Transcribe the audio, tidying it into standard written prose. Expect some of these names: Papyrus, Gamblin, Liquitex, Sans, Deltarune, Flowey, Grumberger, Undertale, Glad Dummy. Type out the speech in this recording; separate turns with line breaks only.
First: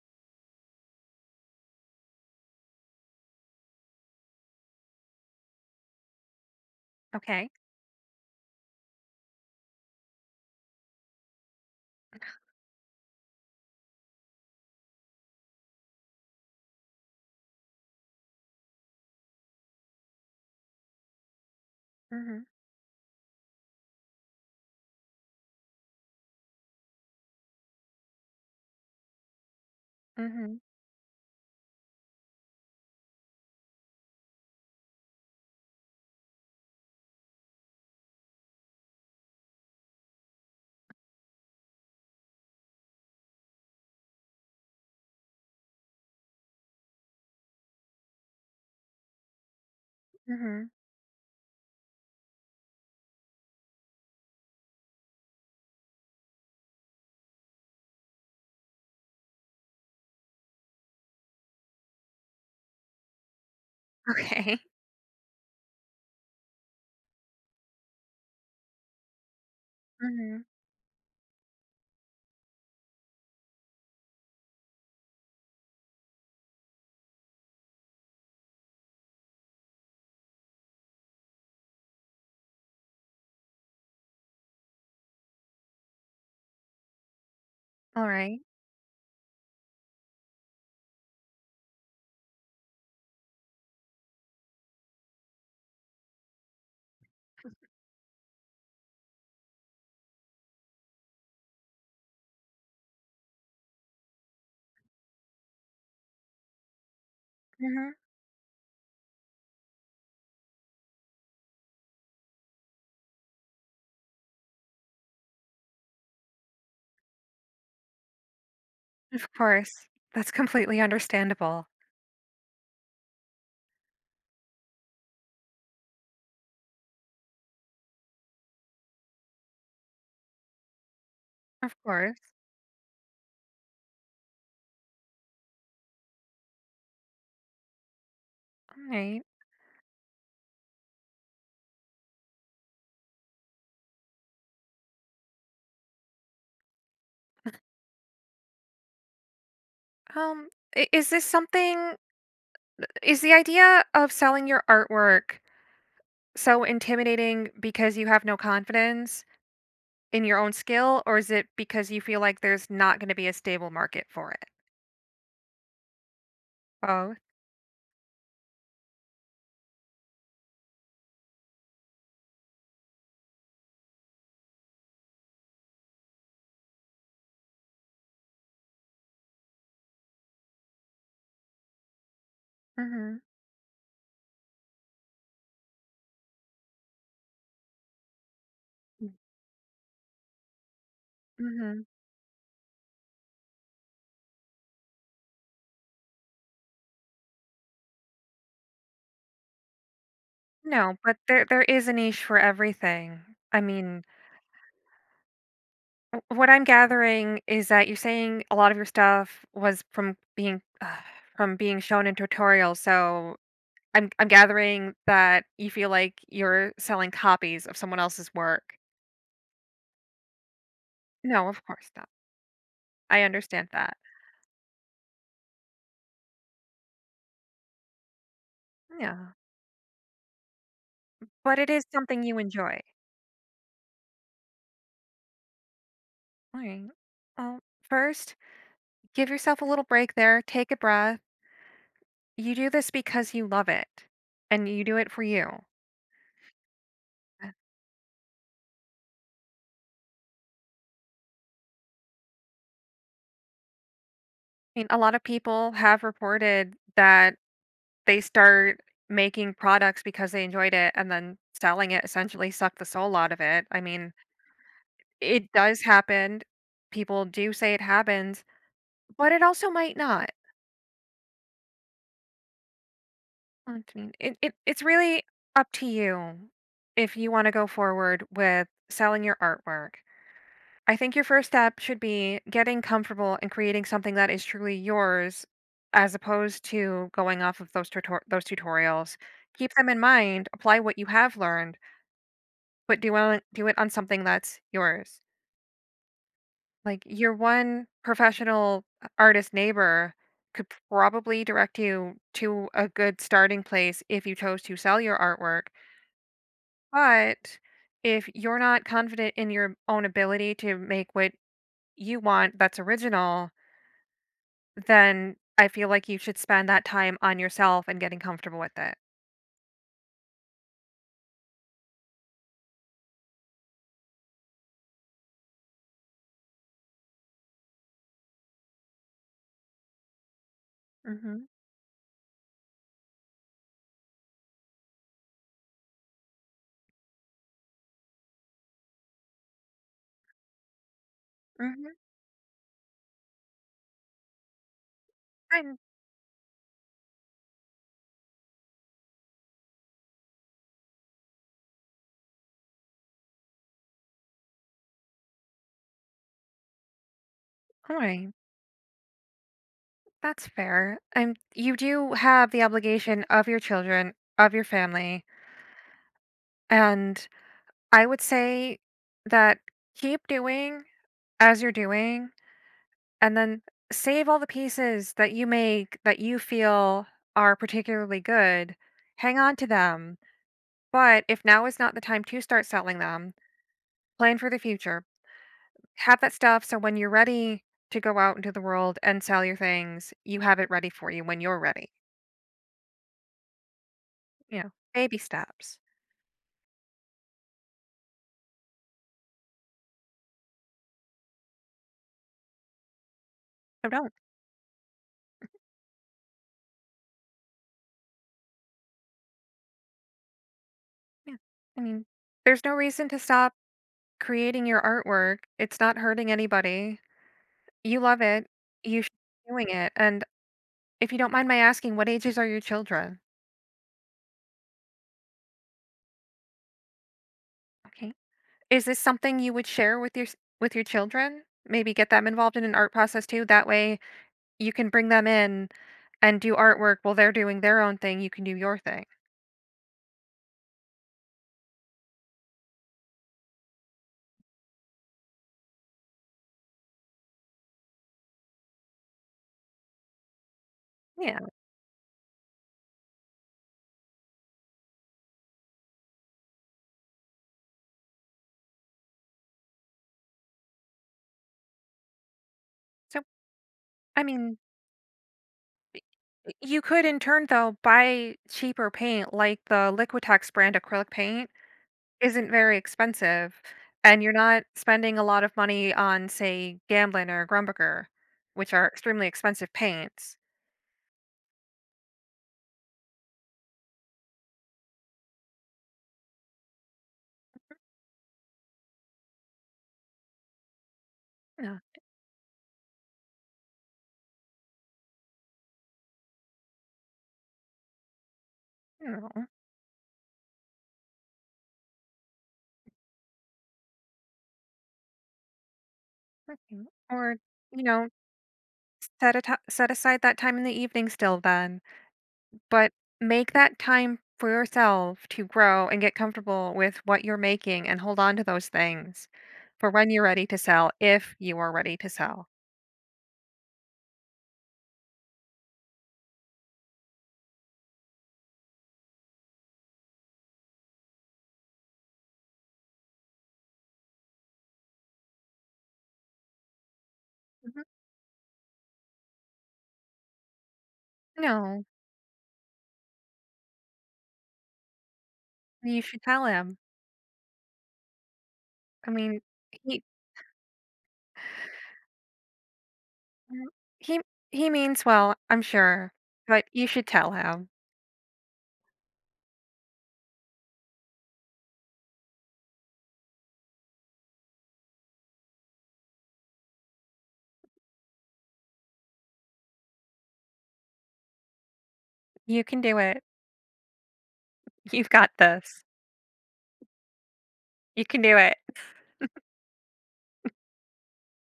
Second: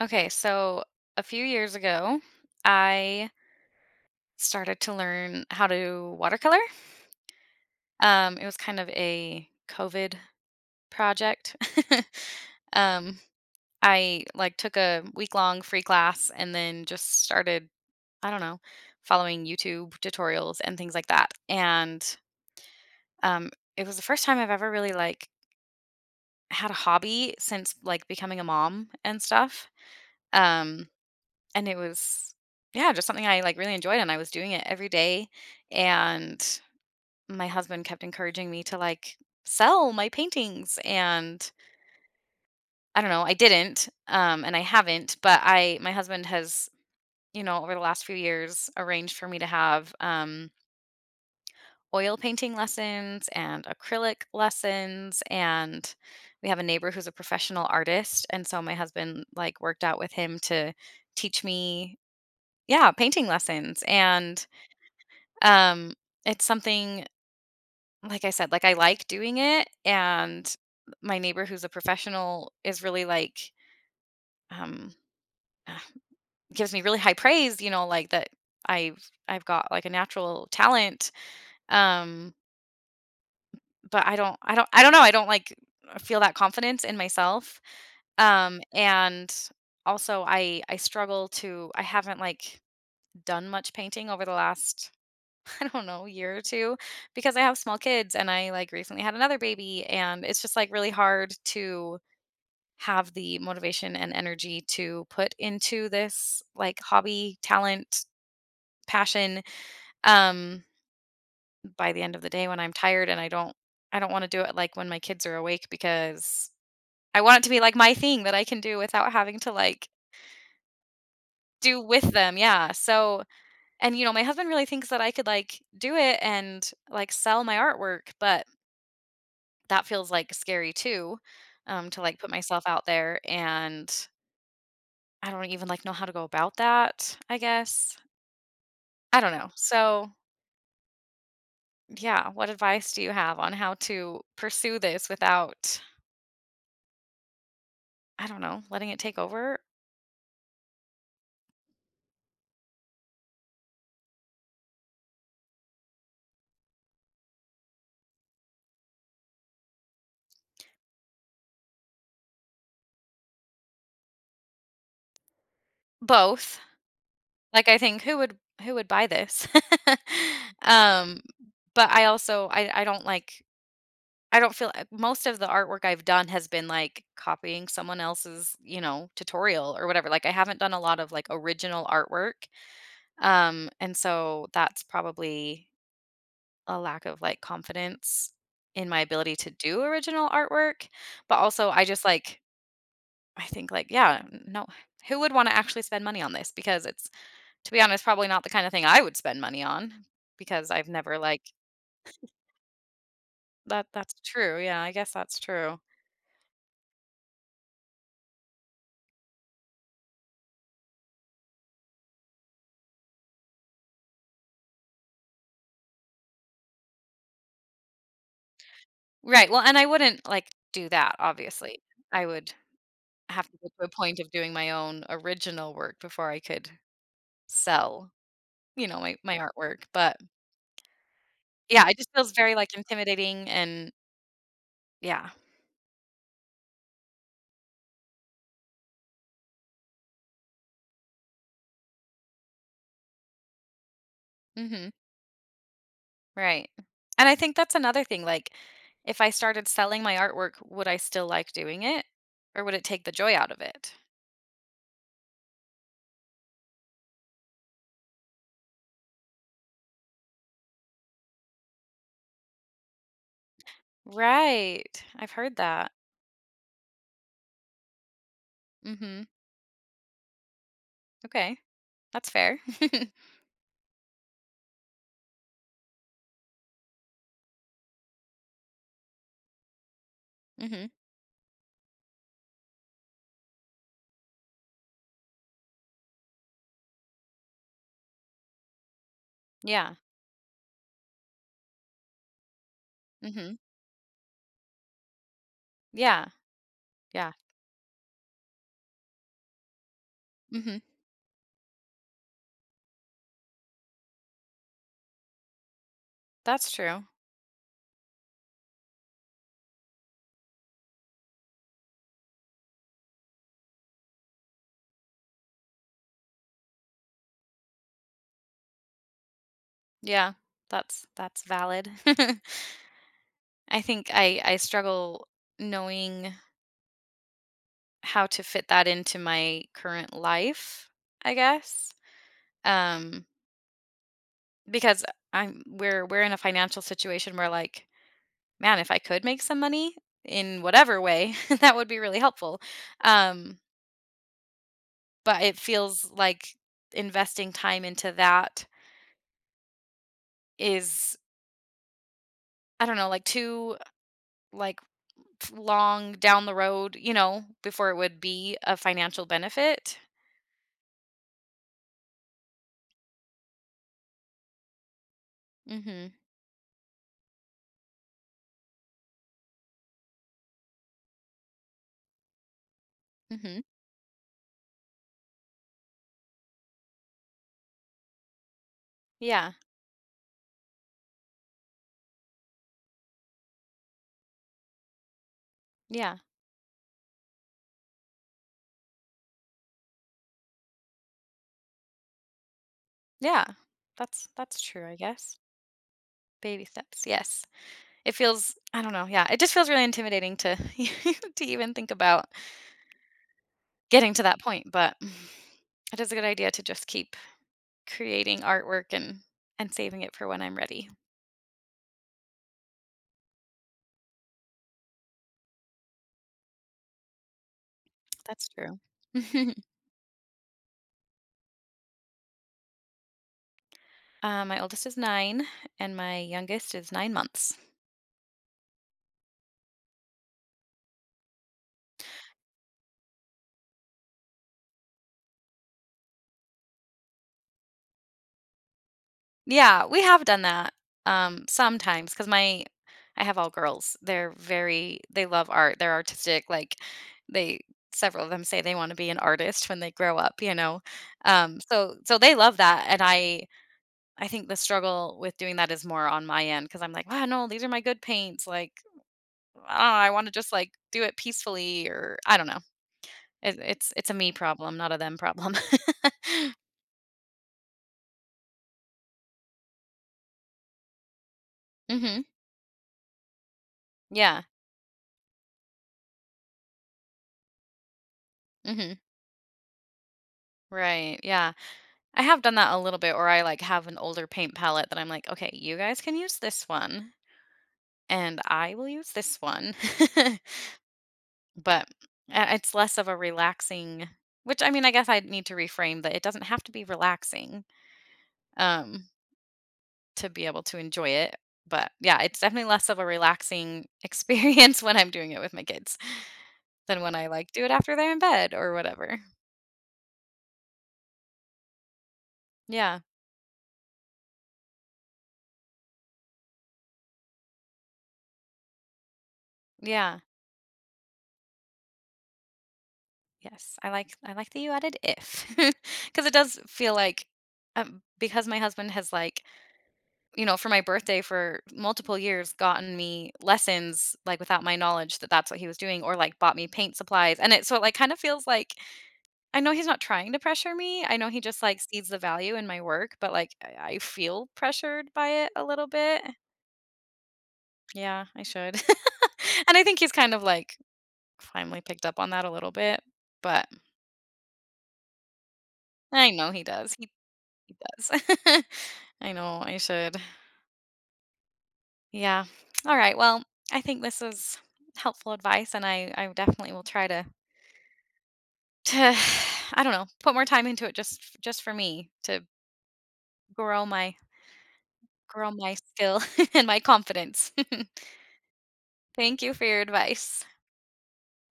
Okay, so a few years ago, I started to learn how to watercolor.
Okay.
It was kind of a COVID project. um, I like took a week long free class and then just started, I don't know, following YouTube tutorials and things like that. And
Mhm.
um, it was the first time I've ever really like had a hobby since like becoming a mom and stuff.
Mhm.
Um, And it was yeah, just something I, like, really enjoyed, and I was doing it every day, and my husband kept encouraging me to, like, sell my paintings, and I don't know, I didn't, and I haven't, but I my husband has, you know, over the last few years arranged for me to have,
Mhm.
oil painting lessons and acrylic lessons, and we have a neighbor who's a professional artist, and so my husband, like, worked out with him to teach me yeah, painting lessons, and
Okay.
Um, it's something like I said, like, I like doing it,
Mhm.
and my neighbor who's a professional is really, like, um, uh, gives me really high praise, you know, like, that I've I've got, like, a natural talent, um, but I don't know, I don't, like, feel that confidence in myself,
All right.
and also I struggle to I haven't, like, done much painting over the last I don't know, year or two because I have small kids and I like recently had another baby and it's just like really hard to have the motivation and energy to put into this like hobby,
Mhm.
talent, passion um by the end of the day when I'm tired and I don't want to do it like when my kids are awake because I want it to be like my thing that I can do without
Of
having to like
course. That's completely understandable.
do with them. Yeah. So, and you know, my husband really thinks that I could like do it and like sell my artwork, but that feels, like, scary too,
Of
to, like,
course.
put myself out there, and I don't even, like, know how to go about that, I guess.
All
I
right.
don't know. So, yeah, what advice do you have on how to pursue this without, I don't know, letting it take over?
Um is this something, is the idea of selling your artwork so intimidating because you have no confidence in your own skill, or is it because you feel like there's not going to be a stable market for it?
Both.
Both.
Like, I think who would buy this? Um, but I also I don't, like I don't feel most of the artwork I've done has been, like, copying someone else's, you know, tutorial or whatever, like, I haven't done a lot of, like, original artwork,
Mhm.
and so that's probably a lack of, like, confidence in my ability to do original artwork, but also I
Mhm.
just, like I think, like, yeah, no who would wanna actually spend money on this? Because it's, to be honest, probably not the kinda thing I would spend money on because I've
No,
never,
but
like
there is a niche for everything. I
that
mean,
that's true, yeah, I guess that's true.
what I'm gathering is that you're saying a lot of your stuff was from being shown in tutorials. So I'm gathering that you feel like you're selling copies of someone else's work.
Right, well, and I wouldn't, like, do that,
No, of
obviously.
course not.
I would
I
have to
understand
get to a
that.
point of doing my own original work before I could sell, you know, my
Yeah,
my artwork, but
but it is
yeah, it just
something
feels
you
very, like,
enjoy.
intimidating and yeah.
All right. Well, first, give yourself a little break there. Take a breath. You do this because you love it, and you
Mhm,
do it for you.
right. And I think that's another thing, like, if I started selling my artwork, would I still like doing it? Or would it take the joy out of it?
I mean, a lot of people have reported that they start making products because they enjoyed it, and then selling it essentially sucked the soul out of it. I mean,
Right, I've
it
heard
does
that.
happen. People do say it happens,
Mhm,
but it also might not.
okay. That's fair.
I mean, it's really up to you if you want to go forward with selling your artwork.
Mhm,
I think your first step should be getting comfortable and creating something that is truly yours, as opposed to going off of those tutorials. Keep them
yeah.
in mind, apply what you have learned, but
Mhm,
do it on something that's yours.
yeah,
Like
yeah,
your one professional artist neighbor could
mhm.
probably direct you to a good starting place if you chose to sell your artwork.
That's true.
But if you're not confident in your own ability to make what you want that's original, then I feel like you should spend that time on yourself and getting comfortable with it.
Yeah. That's valid. I think I struggle knowing how to fit that into my current life, I
Mm-hmm.
guess. Um because I'm we're in a financial situation where like, man, if I could make some money in whatever way, that would be
Mm-hmm.
really helpful. Um but it
I'm
feels like investing time into that is I don't know, like too like long down the road, you know, before it
All
would
right.
be a financial benefit.
That's fair. And you do have the obligation of your children, of your family.
Mhm.
And I would say that keep doing as you're doing, and
Mhm.
then save all the pieces that you make that you feel are particularly good. Hang
Yeah.
on to them. But if now is not the time to start selling them, plan for the future.
Yeah.
Have that stuff so when you're ready to go out into the world and sell your things, you have it ready for you when you're ready.
Yeah. That's
You know,
true, I
baby
guess.
steps.
Baby steps. Yes. It feels I don't know. Yeah. It just feels really intimidating to to even think about
I don't
getting to that point, but it is a good idea to just keep creating artwork and saving it for when I'm ready.
Yeah. I mean, there's no reason to stop creating your artwork. It's not hurting anybody. You love it.
That's true.
You should be doing it. And if you don't mind my asking, what ages are your children?
My oldest is 9 and my youngest is 9 months.
Okay. Is this something you would share with your with your children? Maybe get them involved in an art process too. That way you can bring them in and do artwork while they're doing their own thing. You can do your thing.
Yeah, we have done that, sometimes because my I have all girls. They're very they love art, they're artistic, like, they several of them say they wanna be an artist when they grow up, you know?
Yeah.
So so they love that, and I think the struggle with doing that is more on my end because 'cause I'm like, "Wow, no, these are my good paints," like, ah, "I wanna just, like, do it peacefully," or I don't know.
So
It's a
I
me
mean,
problem, not a them problem.
you could in turn though buy cheaper paint like the Liquitex brand acrylic paint.
Mhm.
Isn't very expensive, and you're
Yeah.
not spending a lot of money on, say, Gamblin or Grumberger, which are
Mhm.
extremely expensive paints.
Right, yeah. I have done that a little bit, or I like have an older paint palette that I'm like, okay, you guys can use this one, and I will use this one.
Yeah,
but it's less of a relaxing, which I mean, I guess I need to reframe that it doesn't have to be relaxing um,
you know,
to be able to enjoy it. But yeah, it's definitely less of a relaxing experience when I'm doing it with my kids
okay.
than when I
Or,
like do it
you
after
know,
they're in bed or whatever.
set a ti set aside that time in the evening still then. But
Yeah.
make that time for yourself to grow and get comfortable with what you're making, and hold on to those things for when
Yeah.
you're ready to sell, if you are ready to sell.
Yes, I like that you added if because it does feel like, because my husband has, like, you know, for my birthday for multiple years, gotten me lessons, like, without my knowledge that that's what he was doing or, like, bought me paint supplies, and it so it,
Mhm.
like, kind of feels like I know he's not trying to pressure me, I know he just, like,
No,
sees the value in my work, but, like, I feel pressured by it a little
you should
bit.
tell him.
Yeah, I should.
I mean,
And I think
he
he's kind of, like, finally picked up on that a little bit,
mm,
but
he he means well, I'm sure,
I know he
but you
does.
should
He
tell him.
It does. I know, I should. Yeah. All right. Well, I think this is helpful advice and I definitely will try to I don't know, put more time into it just just for me to
You can do it.
grow my
You've got
grow my
this.
skill and my confidence.
You can do it.
Thank you for your advice.